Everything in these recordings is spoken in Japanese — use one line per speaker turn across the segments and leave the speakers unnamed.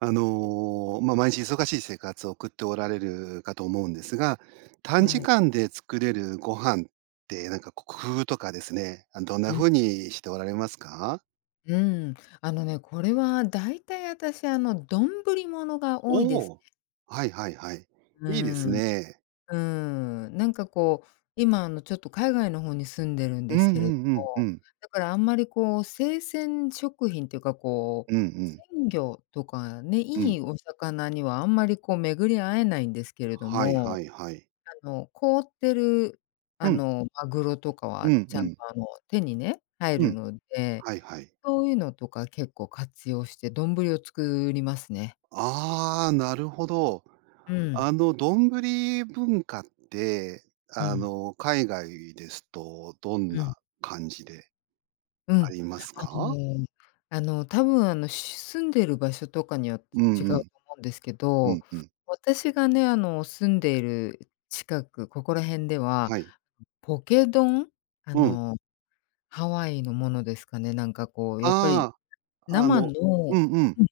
あの、ま、毎日忙しい生活を送っておられるかと思うんですが、短時
はい。
間で作れるご飯って、なんかこ、工夫とかですね、あのどんな
うん。
風にしておられますか？
うん、あのね、これは、だいたい、あたし、あの、どんぶりものが多いで
お
す。
お、はいはいはい。
うー
いいです
ん、う
ね。
ーん、なんかこう、今、あの、ちょっと海外の方に住んでるん
う
で
ん
すけ
う
れど、
んうんうん。
だからあんまりこう、生鮮食品っていうか、こ
うんうん。
う、鮮魚とかね、
う
い
ん。
いお魚にはあんまり、こう、巡り合えないんですけれど
はい
も、
はいはい。
あの、凍ってる、あ
うん。
の、マグロとか
う
は
ん
ち
う
ゃんと、
ん。
あの、手にね、入
う
る
ん。
ので、
はいはい。
そういうのとか結構活用して、どんぶりを作りますね。
ああ、なるほど。
うん。
あの、どんぶり文化って、
う
あ
ん。
の、海外ですと、どん
うん。
な感じで
う
あ
ん、
ります
あ
か？
の、あの、多分、あの、し住んでる場所とかによっ
うん
て違うと
うん。
思うんですけ
うん
ど、
うん。
私がね、あの、住んでいる近く、ここら辺では、
はい。
ポケ丼、あ
うん。
の、ハワイのものですかね、なんか、こう、やっぱり、
ああ、あ
生
の、
の
うんうん。
うん、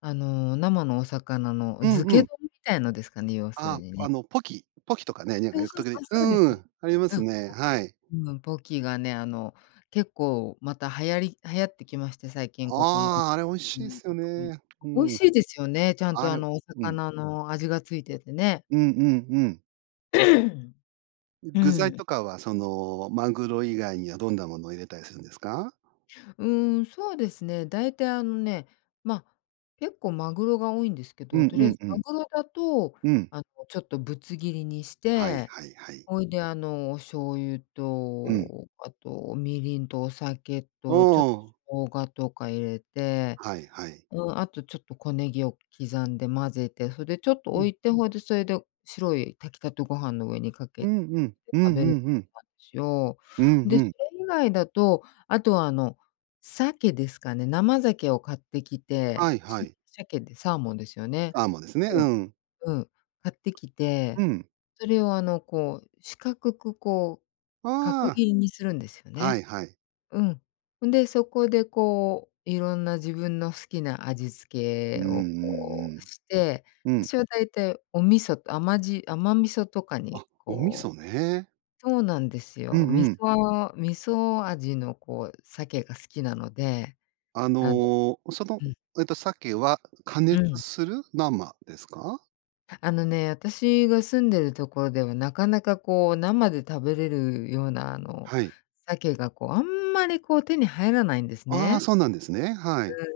あの、生のお魚の
うん
漬
う
け
ん。
丼みたいのですかね、要する
あ、
に
あ
ね。
の、ポキポキとかね、なんか
そう
よく、
そ
と
う
き
そ
どき、
う、そうで
う
す。
ーん、ありますね。はい。
うん、ポキがね、あの、結構また流行り流行ってきまして、最近ここの、
ああ、あれ美味しいっすよ ね。う
美味
ん。
しいですよね、ちゃん
あ
と、あ
れ
の、お
うん。
魚の味がついててね。
うんうんうん。
う
具材
ん。
とかは、その、マグロ以外にはどんなものを入れたりするんですか？
うーん、そうですね、だいたい、あのね、ま、結構マグロが多いんですけ
う
ど、
ん
と
う
りあえ
ん
ず
う
マ
ん。
グロだと、
うん。
あの、ちょっとぶつ切りにし
はい
て、
はいはい。
ほいで、あの、お醤油
うん。
とあとみりんとお酒
う
と、ちょっ、
ん。
生姜とか入れて
はいはい。
うん、あと、ちょっと小ネギを刻んで混ぜて、それでちょっと
う
置
ん。
いて、ほいで、そいで白い炊きたてご飯の上にか
う
けて
んうん。う
食
んう
べる
んうん。
しを、
うん
で、
う
そ
ん。
れ以外だと、あとはあの鮭ですかね、生鮭を買ってき
は
て、
いは い。
鮭でサーモンですよね。
サーモンですね、
う
う
ん、
ん。
うん、買ってき
う
て、
ん。
それをあの、こう、四角くこう角
あ
切りにするんですよ
あ。は
ね。
いはい。
うん。うんで、そこでこう、いろんな自分の好きな味
う
付
んう
けを、こう、
ん
して、
うん。うん。
私はだいたいお味噌と、甘じ甘味噌とかに、
あ、お味
こう
噌ね。
そうなんです
う
よ。味
んうん。
噌味噌味の、こう、鮭が好きなので、
あ
あの
の、その、
うん。
えっと、鮭は、加
う
熱
ん。
する？生ですか？
あのね、私が住んでるところでは、なかなかこう、生で食べれるような、あの、
はい。
鮭がこう、あんまり、こう、手に入らないんです
ああ、
ね。
そうなんですね。はい。
うん。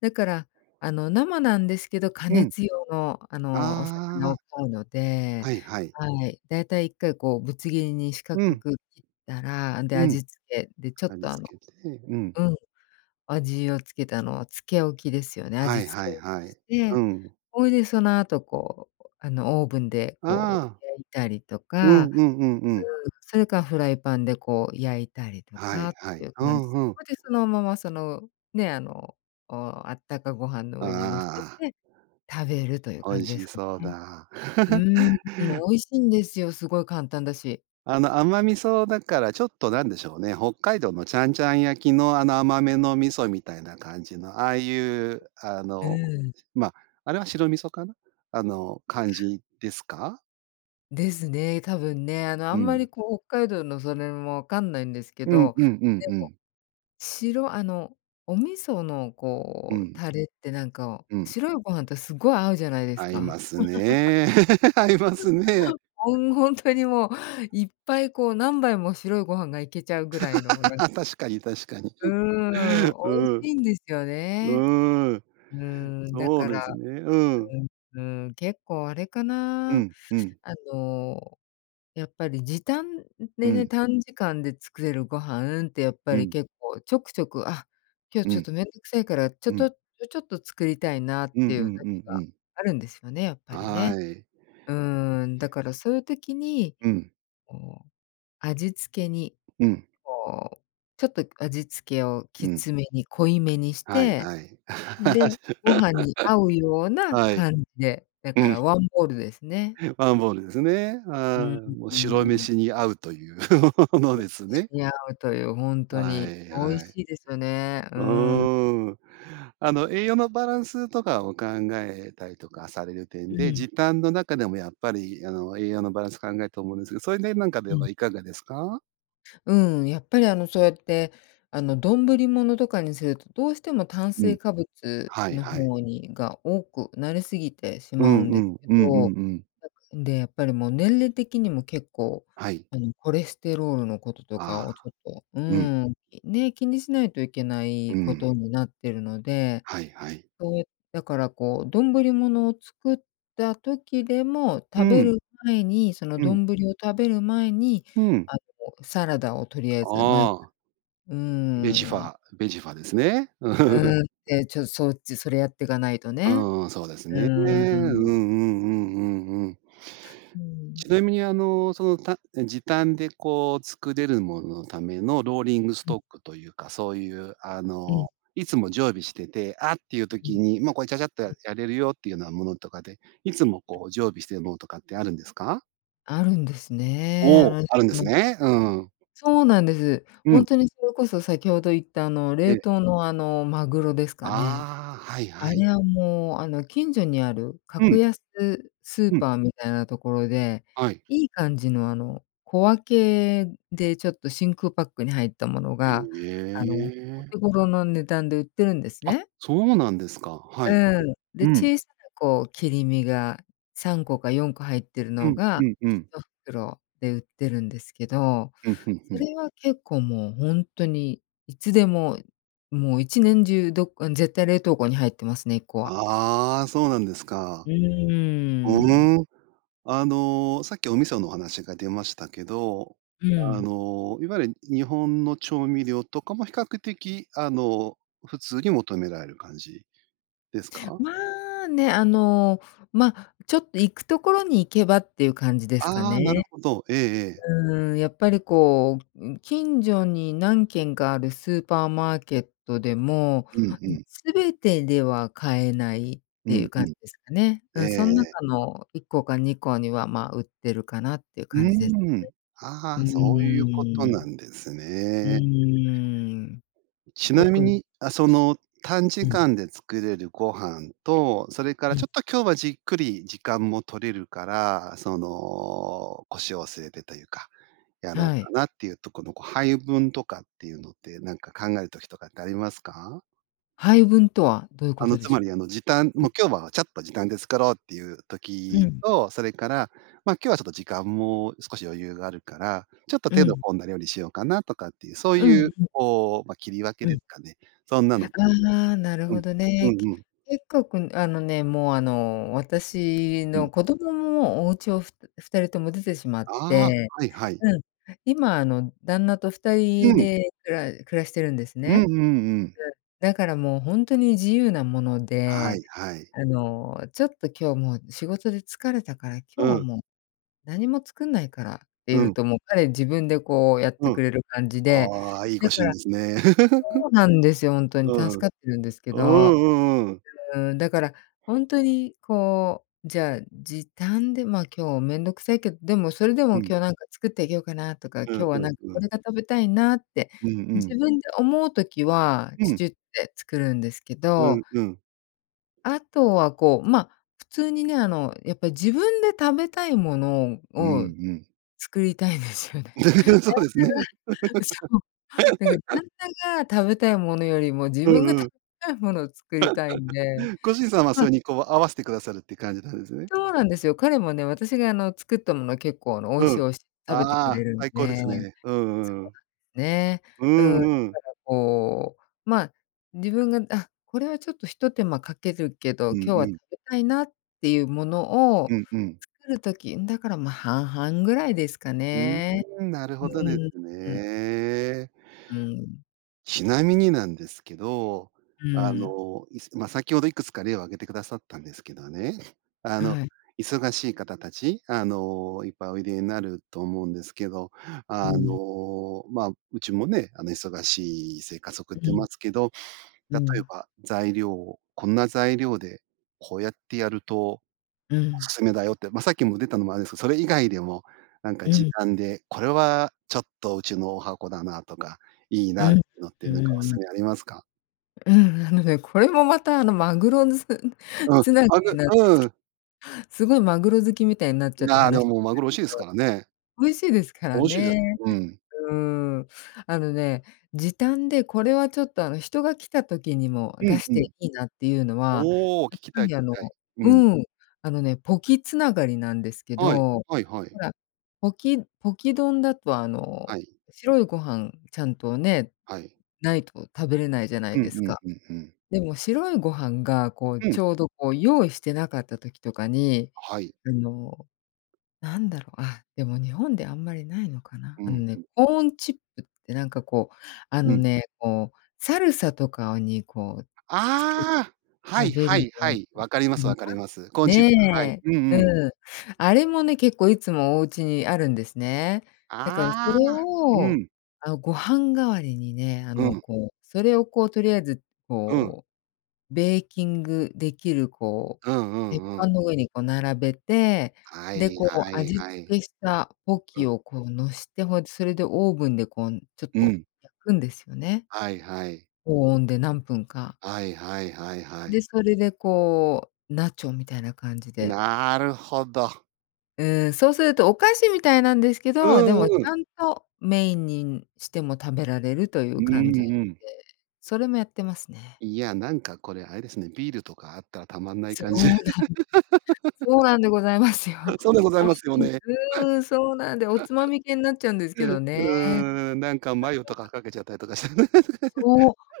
だからあの、生なんですけど、加
うん。
熱用の、あの、お
あ
魚を
あ。
買うので、
はいはい。
はい、だいたい1回こう、ぶつ切りに四角
うん。
く切ったら、あんで、
うん。
味付けでちょっ
味
とあの
付けて。うんうん。
うん、味をつけたのを漬け置きですよね。
は
味、
い
漬
は
け
い
置き
はい。
し
う
て、
ん。
ほいで、その後こう、あの、オーブンでこ
ああ。
う、焼いたりと
うん
か
うんうんうん。
うーん、それかフライパンでこう、焼いたりと
は
か
い
っ
は
てい
い。
う
う
感じ。
んうん。
ほうでそのままそのね、あの、お、あったかご飯の上に乗せ
ああ。
て食べるという
お
感
い
じで
し
すか
そう
ね。
だ。
うーん。美味しんですよ、すごい簡単だし。
あの、甘味噌だからちょっとなんでしょうね、北海道のちゃんちゃん焼きの、あの甘めの味噌みたいな感じの、ああいう、あ
う
の、
ーん。
しま、あれは白味噌かな、あの感
ああ。
じですか？
ですね、多分ね、あの、あ
う
んま
ん。
りこう、北海道のそれもわかんないんですけ
うん
ど、
うんうん
で
う
も、
ん。
しろあの、お味噌の
う
こう、
ん。
タレってなんか
うん。
白いご飯とすごい合うじゃないです
合いま
か。
すね、合いますね。
ほんほんとにもう、いっぱいこう何杯も白いご飯がいけちゃうぐらいのなん
確かに確かに。
うーん、
う
美味
ん、
しいんですよね。
うーん。
うーん。だ
そう
か
で
ら、
すね、うん。
うんうん。結構あれか
う
な。
んうん。
あの、やっぱり時短
う
でね、
ん。
短時間で作れるご飯って、やっぱ
う
り
ん。
結構ちょくちょく、あ、今日
う
ちょっ
ん。
と面倒くさいから、ちょ
う
と
ん。
ちょちょっと作りたいなっ
うん
て
う
いう時
んうんう
が
ん。
あるんですよね、やっぱりね。
はい。
うーん、だからそういう時に、
うん。
こう味付けに、
うん。
こうちょっと味付けを
う
き
ん。
つめに、濃いめにし
はい
て、
はい。
で、ご 飯に合うような
はい。
感じで、だ
う
か
ん。
らワンボールですね。
ワンボールですね、
う
ああ。
ん、う
もう、
ー
白
ん。
飯に合うという の
白
ですね。
飯に合うという、ほんと
は
に
い
美味
はい。
しいですね、うー
う
ん。
ーん。あの栄養のバランスとかを考えたりとかされる点
う
で、
ん。
時短の中でもやっぱり、あの、栄養のバランス考えると思うんですけど、それでなんかで
う
は
ん。
いかがですか？
うん、やっぱりあの、そうやって、あの、どんぶりものとかにするとどうしても炭
うん。
水化物
はい
の
はい。
方にが、多くなりすぎてし
う
まう
ん
ん
う
です
ん、
け
うんうん
ど、
うん。
なんで、やっぱりもう年齢的にも結構、
はい。
あの、コレステロールの事とか
あ
を、ち
あ、
ょっと、うー
うん。
ん、ね、気にしないといけな
う
い
ー
こ
ん。
とになってるので、
はいはい。
そう、だから、こう、どんぶりものを作った時でも、
う
食べ
ん。
る前にその
う
ど
ん。
んぶりを食べる前に、
うん。
あの、サラダをとりあえず、まえ
ああ。
うー
ベジフ
ん。
ァー、ベジファですね。
うん、ね。ちょっと、そっちそれやっていかないとね。
うん、そうです
う
ね。うんうんう
ーん。
んうんうん。
うー
ち
ん。
なみに、あの、その、たん時短で、こう、作れるもののためのローリングス
うん。
トックというか、そういう、あ
うん。
の、いつも常備してて、あっていう
うん。
時に、もうこれ、チャチャっと、
う
や
ん。
やれるよっていうようなものとかで、いつも、こう、常備してるものとかってあるんですか？
あるんですね。
お
あ
お、あるんです
の
ね。うん。
そうなんです。
う
ほん
ん。
とにそれこそ先ほど言った、あの、
え
冷
え。
凍の、あの、マグロですかね。
ああ、はい
あ
はい。
れはもう、あの、近所にある
う
格
ん。
安スー
うん。
パーみたいなところで、
はい。
いい感じの、あの、小分けでちょっと真空パックに入ったもの
へ
が、あの、お
え。
手頃の値段で売ってるんです
あ、
ね。
そうなんですか。は
う
いは
ー
い。
ん、で、
うん。
小さな、こう、切り身が、3個か4個入ってる
う
の
ん、
が、
うんうん。
一袋で売ってるんですけど、
うん、ふんふ
そ
ん。
れは結構、もうほんとにいつでも、もう、一年中、どうん、絶対、冷凍庫に入ってますね。1個は。
ああ、そうなんです
う
か。ふ
ーん。
ーん。あの、さっき、お味噌の話が出ましたけど、
う
あ
ん。
の、いわゆる日本の調味料とかも、比較的、あの、普通に求められる感じですか？
まあね、あの、ま、ちょっと行くところに行けばっていう感じですか
ああ、なる
ね。
ほど。ええええ。
うーん。やっぱり、こう、ん、近所に何軒かあるスーパーマーケットでも、
うんうん。
全てでは買えないっ
う
てい
ん
う
う
感じ
ん。
ですかね。う
えええ
ん、そん
え。
中の1個か2個には、ま、売ってるかなっていう
う
感じです
ーん。あ
ね。う
あ、そういうこと
ー
な
ん。
んです
う
ね。
ーん。
ちなみ
特にす
に、あ、その短時
うん。
間で作れるご飯と、それか
う
らち
ん。
ょっと、今日はじっくり時間も取れるから、その、腰を据えてというか、やろ
は
うか
い。
なっていうとこの、こう、配分とかっていうのって、なんか考える時とかってありますか？
配分とはどういう
あ
こ
の、
とで
つ
し
ま
ょ
りあの、時短、
う？う
「も
ん。
う、今日はちゃっと時短で作ろう」っていう
う
時
ん。
と、それから、「ま、今日はちょっと時間も少し余裕があるから、ちょっと
う
手の
ん。
込んだ料理しようかな」とかっていう、そう
うん
い
う
う、
ん。
こう、ま、切り分け
う
で
ん。
すかね。そんなの
ああ、なる
う
ほ
ん、
ど
う
ね。け
んうん。
結構、くんあのね、もう、あの、私
うん。
の子供ももう、お家をふ2人とも出てしまっ
ああ。
て、
はいはい。
うん、今あの、旦那とふた
う
り
ん。
でくら暮らしてるんです
う
ね。
んうんうん。
で、だからもうほんとに、自由なもの
は
で、
いはい。
あの「ちょっと今日もう仕事で疲れたから、今日
う
は
ん。
もう何も作んないから」って
う
言う
ん。
と、もう、彼自分でこう、やっ
う
て
ん。
くれる感じで、
ああ、いいご
だ
主
か
人
ら
ですね。
そうなんですよ、ほんとに
う
助
ん。う
かってるんですけ
ー
ど。
ん。うんうん。
うーん。だから、ほんとにこう、じゃあ時短で、「ま、今日面倒くさいけど、でもそれでも
うん。
今日なんか作ってあげようかな」とか、
うん
「今日は
うん
何か
う
こ
ん。
れが食べたいな」って
うんうん。
自分で思う時は、
う
ちゅ
ん。
ちゅって作るんですけ
う
ど。
んうん。
あとは、こう、ま、普通にね、あのやっぱり自分で食べたいもの
うん
を
うん。
作りたいんですよね。
そうですね。
旦那が、そう、なんか 旦那が食べたいものよりも、自
う
分が
ん
食
うん。
べたいものを作りたいんで。
ご主人さんは、そ
ま
れにこう、合わせてくださるっていう感じなんですね？
そうなんですよ。彼もね、私があの作ったものは結構あの「美味し
う
い、
ん。
美味し」食べてく
あ
れ
あ、
るん
最高で
で、
すね。う
そ
んうん。
うな、ね。
う
う
ん
ん、だか
うん。
らこう、ま、自分が「あ、これはちょっと一手間かけるけど、
うん
今日は
う
食
ん。
べたいな」っていうものを
うんうん。
作る時、うん、だから、ま、半々ぐらいですか
う
ね。
ーん、なる
う
ほどで
ーん。
す
うん。
ね。
うん。
ちなみになんですけど、
うー
あ
ん。
の、いすま、先ほどいくつか例を挙げてくださったんですけどね、あの、
はい。
忙しい方たち、あの、いっぱいおいでになると思うんですけど、
う
あ
ん。
の、ま、うちもね、あの忙しい生活送っ
う
てま
ん。
すけど、
う
例え
ん。
ば材料を、こんな材料でこうやってやると
う
お
ん。
勧めだよって、ま、さっきも出たのもあるんですけど、それ以外でもなんか
う
時
ん。
短で、これはちょっと、うちの十八番だなとか、いい
う
なって
ん、
のって
う
な
ん
んかお
うん。
勧めありますか？
ううん、あのね、これもまた、あの、マグロのすん、
うん、
繋が
あぬ
りなんです
うー
け
ん。
すごいマグロ好きみたいになっち
い
ゃって
や、で
話し
もマグロ美味しいですか らね。
美味しいですか
美
ら
味しいです、
ね、
うん。
うーん。あのね、時短でこれはちょっと、あの、人が来た時にも
う
出
ん、
し
う
て
ん。
いいなっていうのは、
おお、
やっ
聞きた
ぱ
い、聞
り、
き
あの
たい。うん。
うん、あのね、ポキ繋がりなんですけ
はい、
ど、
はいは
ほ
い。
ら、ポキポキ丼だと、あの、
はい。
白いご飯、ちゃんとね、
はい。
ないと食べれないじゃない
うん
です
う
か。
んうんうん。
でも、白いご飯が、こう、
う
ち
ん。
ょうど、こう、用意してなかった時とかに、
はい。
あの、なんだろうあ、でも日本であんまりないのかな、
う
あの
ん、
ね、
うん。
コーンチップって、なんかこう、あ
う
の
ん。
ね、こう、サルサとかをに、こう、つけ
ああ、は
食
い、
べる
は
よ
い、
う
は
な
い、わかります、
国
わか
は、
ります。コーンチップ、はい。
ね、
うんうん。
うん。あれもね、結構いつもおうちにあるんですね。だからそれ
ああ、う
を、
ん。
あの、ご飯代わりにね、あ
う
の、
ん。
こう、それを、こう、とりあえず、
うん。
こう、ベーキングできる、こ
うんう
う、
ん
鉄
う
板
ん。
の上に、こう、並べて、
は
で、
い、
こ
は
う、
い、
味付
はい。
けしたポ
うう
キ
ん。
を、こう、のして、ほうそれでオーブンで、こう、ん、ちょっ
う
と
ん。
焼くんですよね。
はいはい。
高温で何分か。
はいはいはいは
で、
い。
それで、こう、ナチョみたいな感じで
なるほど。
うーん、そうするとお菓子みたいなんですけ
う
ど、でもち
んうん。
ゃんとメインに、ん、しても食べられるとい
う
う感じ、で、
んうん。
それもやってますね。
いや、なんかこれあれですね、ビールとかあったらたまんない
そ
感
う
じ。
なん そうなんでございますよ。
そうでございますよ
美味しい。
ね。
うーん、そうなんでおつまみ系になっちゃうんですけど
う
ね。
ーん、なんかマヨとか かけちゃったりとかしてね。
そ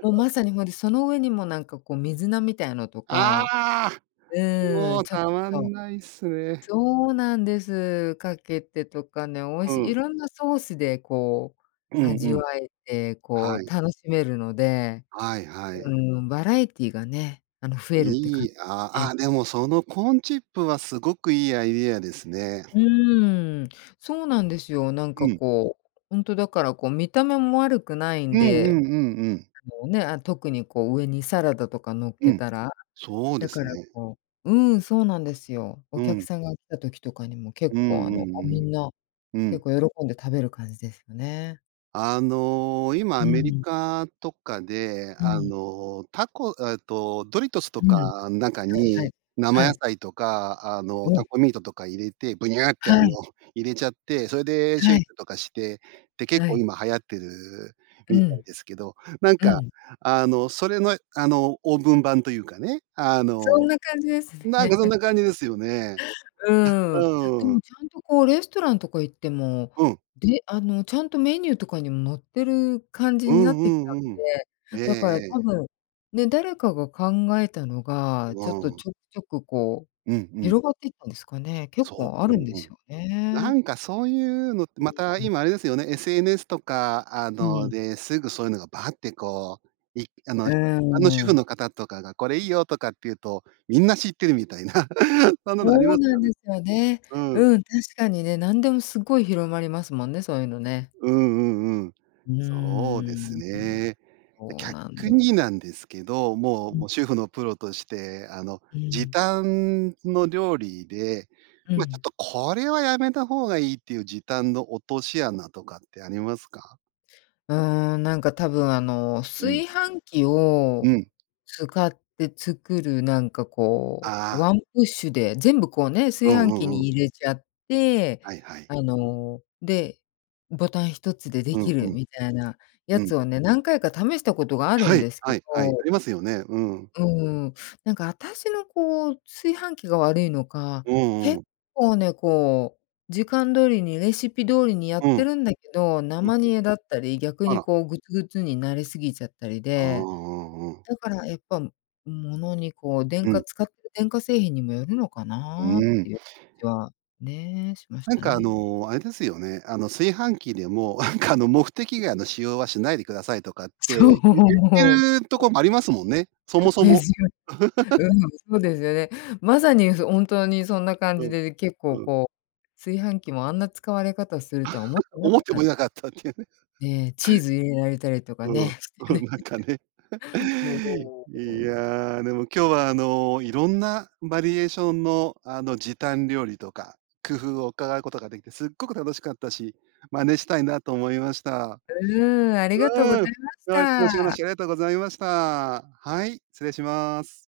う、もう まさにほんと、その上にもなんかこう水菜みたいのと
あ
か。
あ！
うー
も
ん、
う
ちょっ
たまん
と。
ないっすね。
そうなんです。かけてとかね、美味
う
しい、い
ん。
ろんなソースでこ
う
う
んう
味わ
ん。
えて、こ
は
う
い。
楽しめるので。
はいは
う
い。
ん、バラエティーがね、あの増えるって感
い
じ
いあ
です
あ、
ね。
あ、でもそのコーンチップはすごくいいアイディアですね。
うーん、そうなんですよ。なんか
うん。
こう、ほんと、だからこう見た目も悪くない
う
ん
んうんうん
で。
うん。
こうね、特にこう上にサラダとか乗っ
う
け
ん、
たら。
そうで
だか
す
ら
ね。
こう、うーん、そうなんですよ。お
う
客
ん。
さんが来た時とかにも結
うん
構
う
あの、
ん
あ、
う
み
ん。
んな
う
結
ん。
構喜んで食べる感じですよね。
あの、今ア
う
メリ
ん。
カとかで、
う
あ
ん。
の、タコえっと、ドリトスと
うん。は
か、ん中
いは
に
い、
生
は
野
い。
菜とか、あの、
うん。
タコミートとか入れて、ぶにゃってあ
は
の、
い。
入れちゃって、それでシェ
は
イ
い。
クとかして、って結
は
構
い。
今流行ってる
う
みたい
ん。
ですけど、なん
う
か、
ん。
あの、それの、あの、オーブン版というかね、あ
そん
の
な感じです
なんかそん
ね。
な感じですよね。
う
う、
ん、で
うん。
もちゃんとこうレストランとか行っても、
うん。
であのちゃんとメニューとかにも載ってる感じ
う
にな
ん
ってきた
う
ん
んうん。え
で。
え
だから多
ええ。
分、ね、誰かが考えたのが、
う
ちょっ
わ
と
ん。
ちょくちょくこう
うんうん。
広がっていったんですかね、結
そ
構あ
う、う
るんで
んう
す
ん。
よ
な
ね。
んかそういうのって、
う
ま
ん
た
うん。
今あれですよね、SNS とか、あ
う
の、
ん。
で、すぐそういうのがバーってこう、いあ
う
の、
ー
一般の主婦
ん。
の方とかがこれいいよとかって言うと、みんな知ってるみたいな、そんなのあり
そ
ま
う
す
なん
よね。
ですよね。
うん。
うん、確かにね、なんでもすっごい広まりますもんね、そういうのね。
うんうんうん。
う
そうです
ーん、
ね。で、
そうなん
逆
で
に
す。
なんですけど、もう
う
もう
ん。
主婦のプロとして、あの、
う
時
ん。
短の料理で、
う
ま、ちょっ
ん。
とこれはやめた方がいいっていう時短の落とし穴とかってありますか？
うーん、なんか多分あの
うん。
炊飯器
う
を
ん。
使って作るなんかこう
あ
ワ
あ。
ンプッシュで全部こうね、
う
炊
ん
飯
う
器
んうん。
に入れちゃって、
はいはい。
あの、で、ボタン一つでで
う
き
んう
る
ん。
みたいなや
う
つ
ん。
をね、何回か試したことがある
は
ん
い、
ですけ
はいはい。
ど
ありますよね。うん。
うーん、なんかあたしのこう炊飯器が悪いのか、
うん
結
うん。
構ね、こう、時間通りにレシピ通りにや
う
っ
ん。
てるんだけど、
うん
生
う
煮
ん。
えだったり、逆
あ
に
ら。
こうグツグツになりすぎちゃったり
ああ、う
で、
んうん。
だからやっぱ物にこう電
う
化
ん。
使ってる電化製品にもよるのか
う
なっ
ーん。
ていう感じはね、しまし
なん
た
か、あ
ね。
の、あれですよね、あの、炊飯器でも、なんかあの、目的外の使用はしないでくださいとかって、
そう。
ゆ言
うん。
ってるとこもありますもんね。そ もそ
で
も。
すよ。う ん、そうですよね。まさに、ふ本当にそんな感
う
じ
ん、
で、で、結構
うん。
こう、炊飯器もあんな使われ方をするとは思っ てな
思
か
っ
っ
ても
た。
いなかったっていう。
ええ、チーズ入れられたりとか
うん、
ね。して
うん、
ね。
なんかね。
もう、う
い
ん。
や、でも今日はあのいろんなバリエーションのあの時短料理とか、工夫を伺うことができて、すっごく楽しかったし、真似したいなと思いました。
うーん、ありが
う
とうご
ん、
ざいまし
はい、詳しい
た。
話ありがとうございました。はい、失礼します。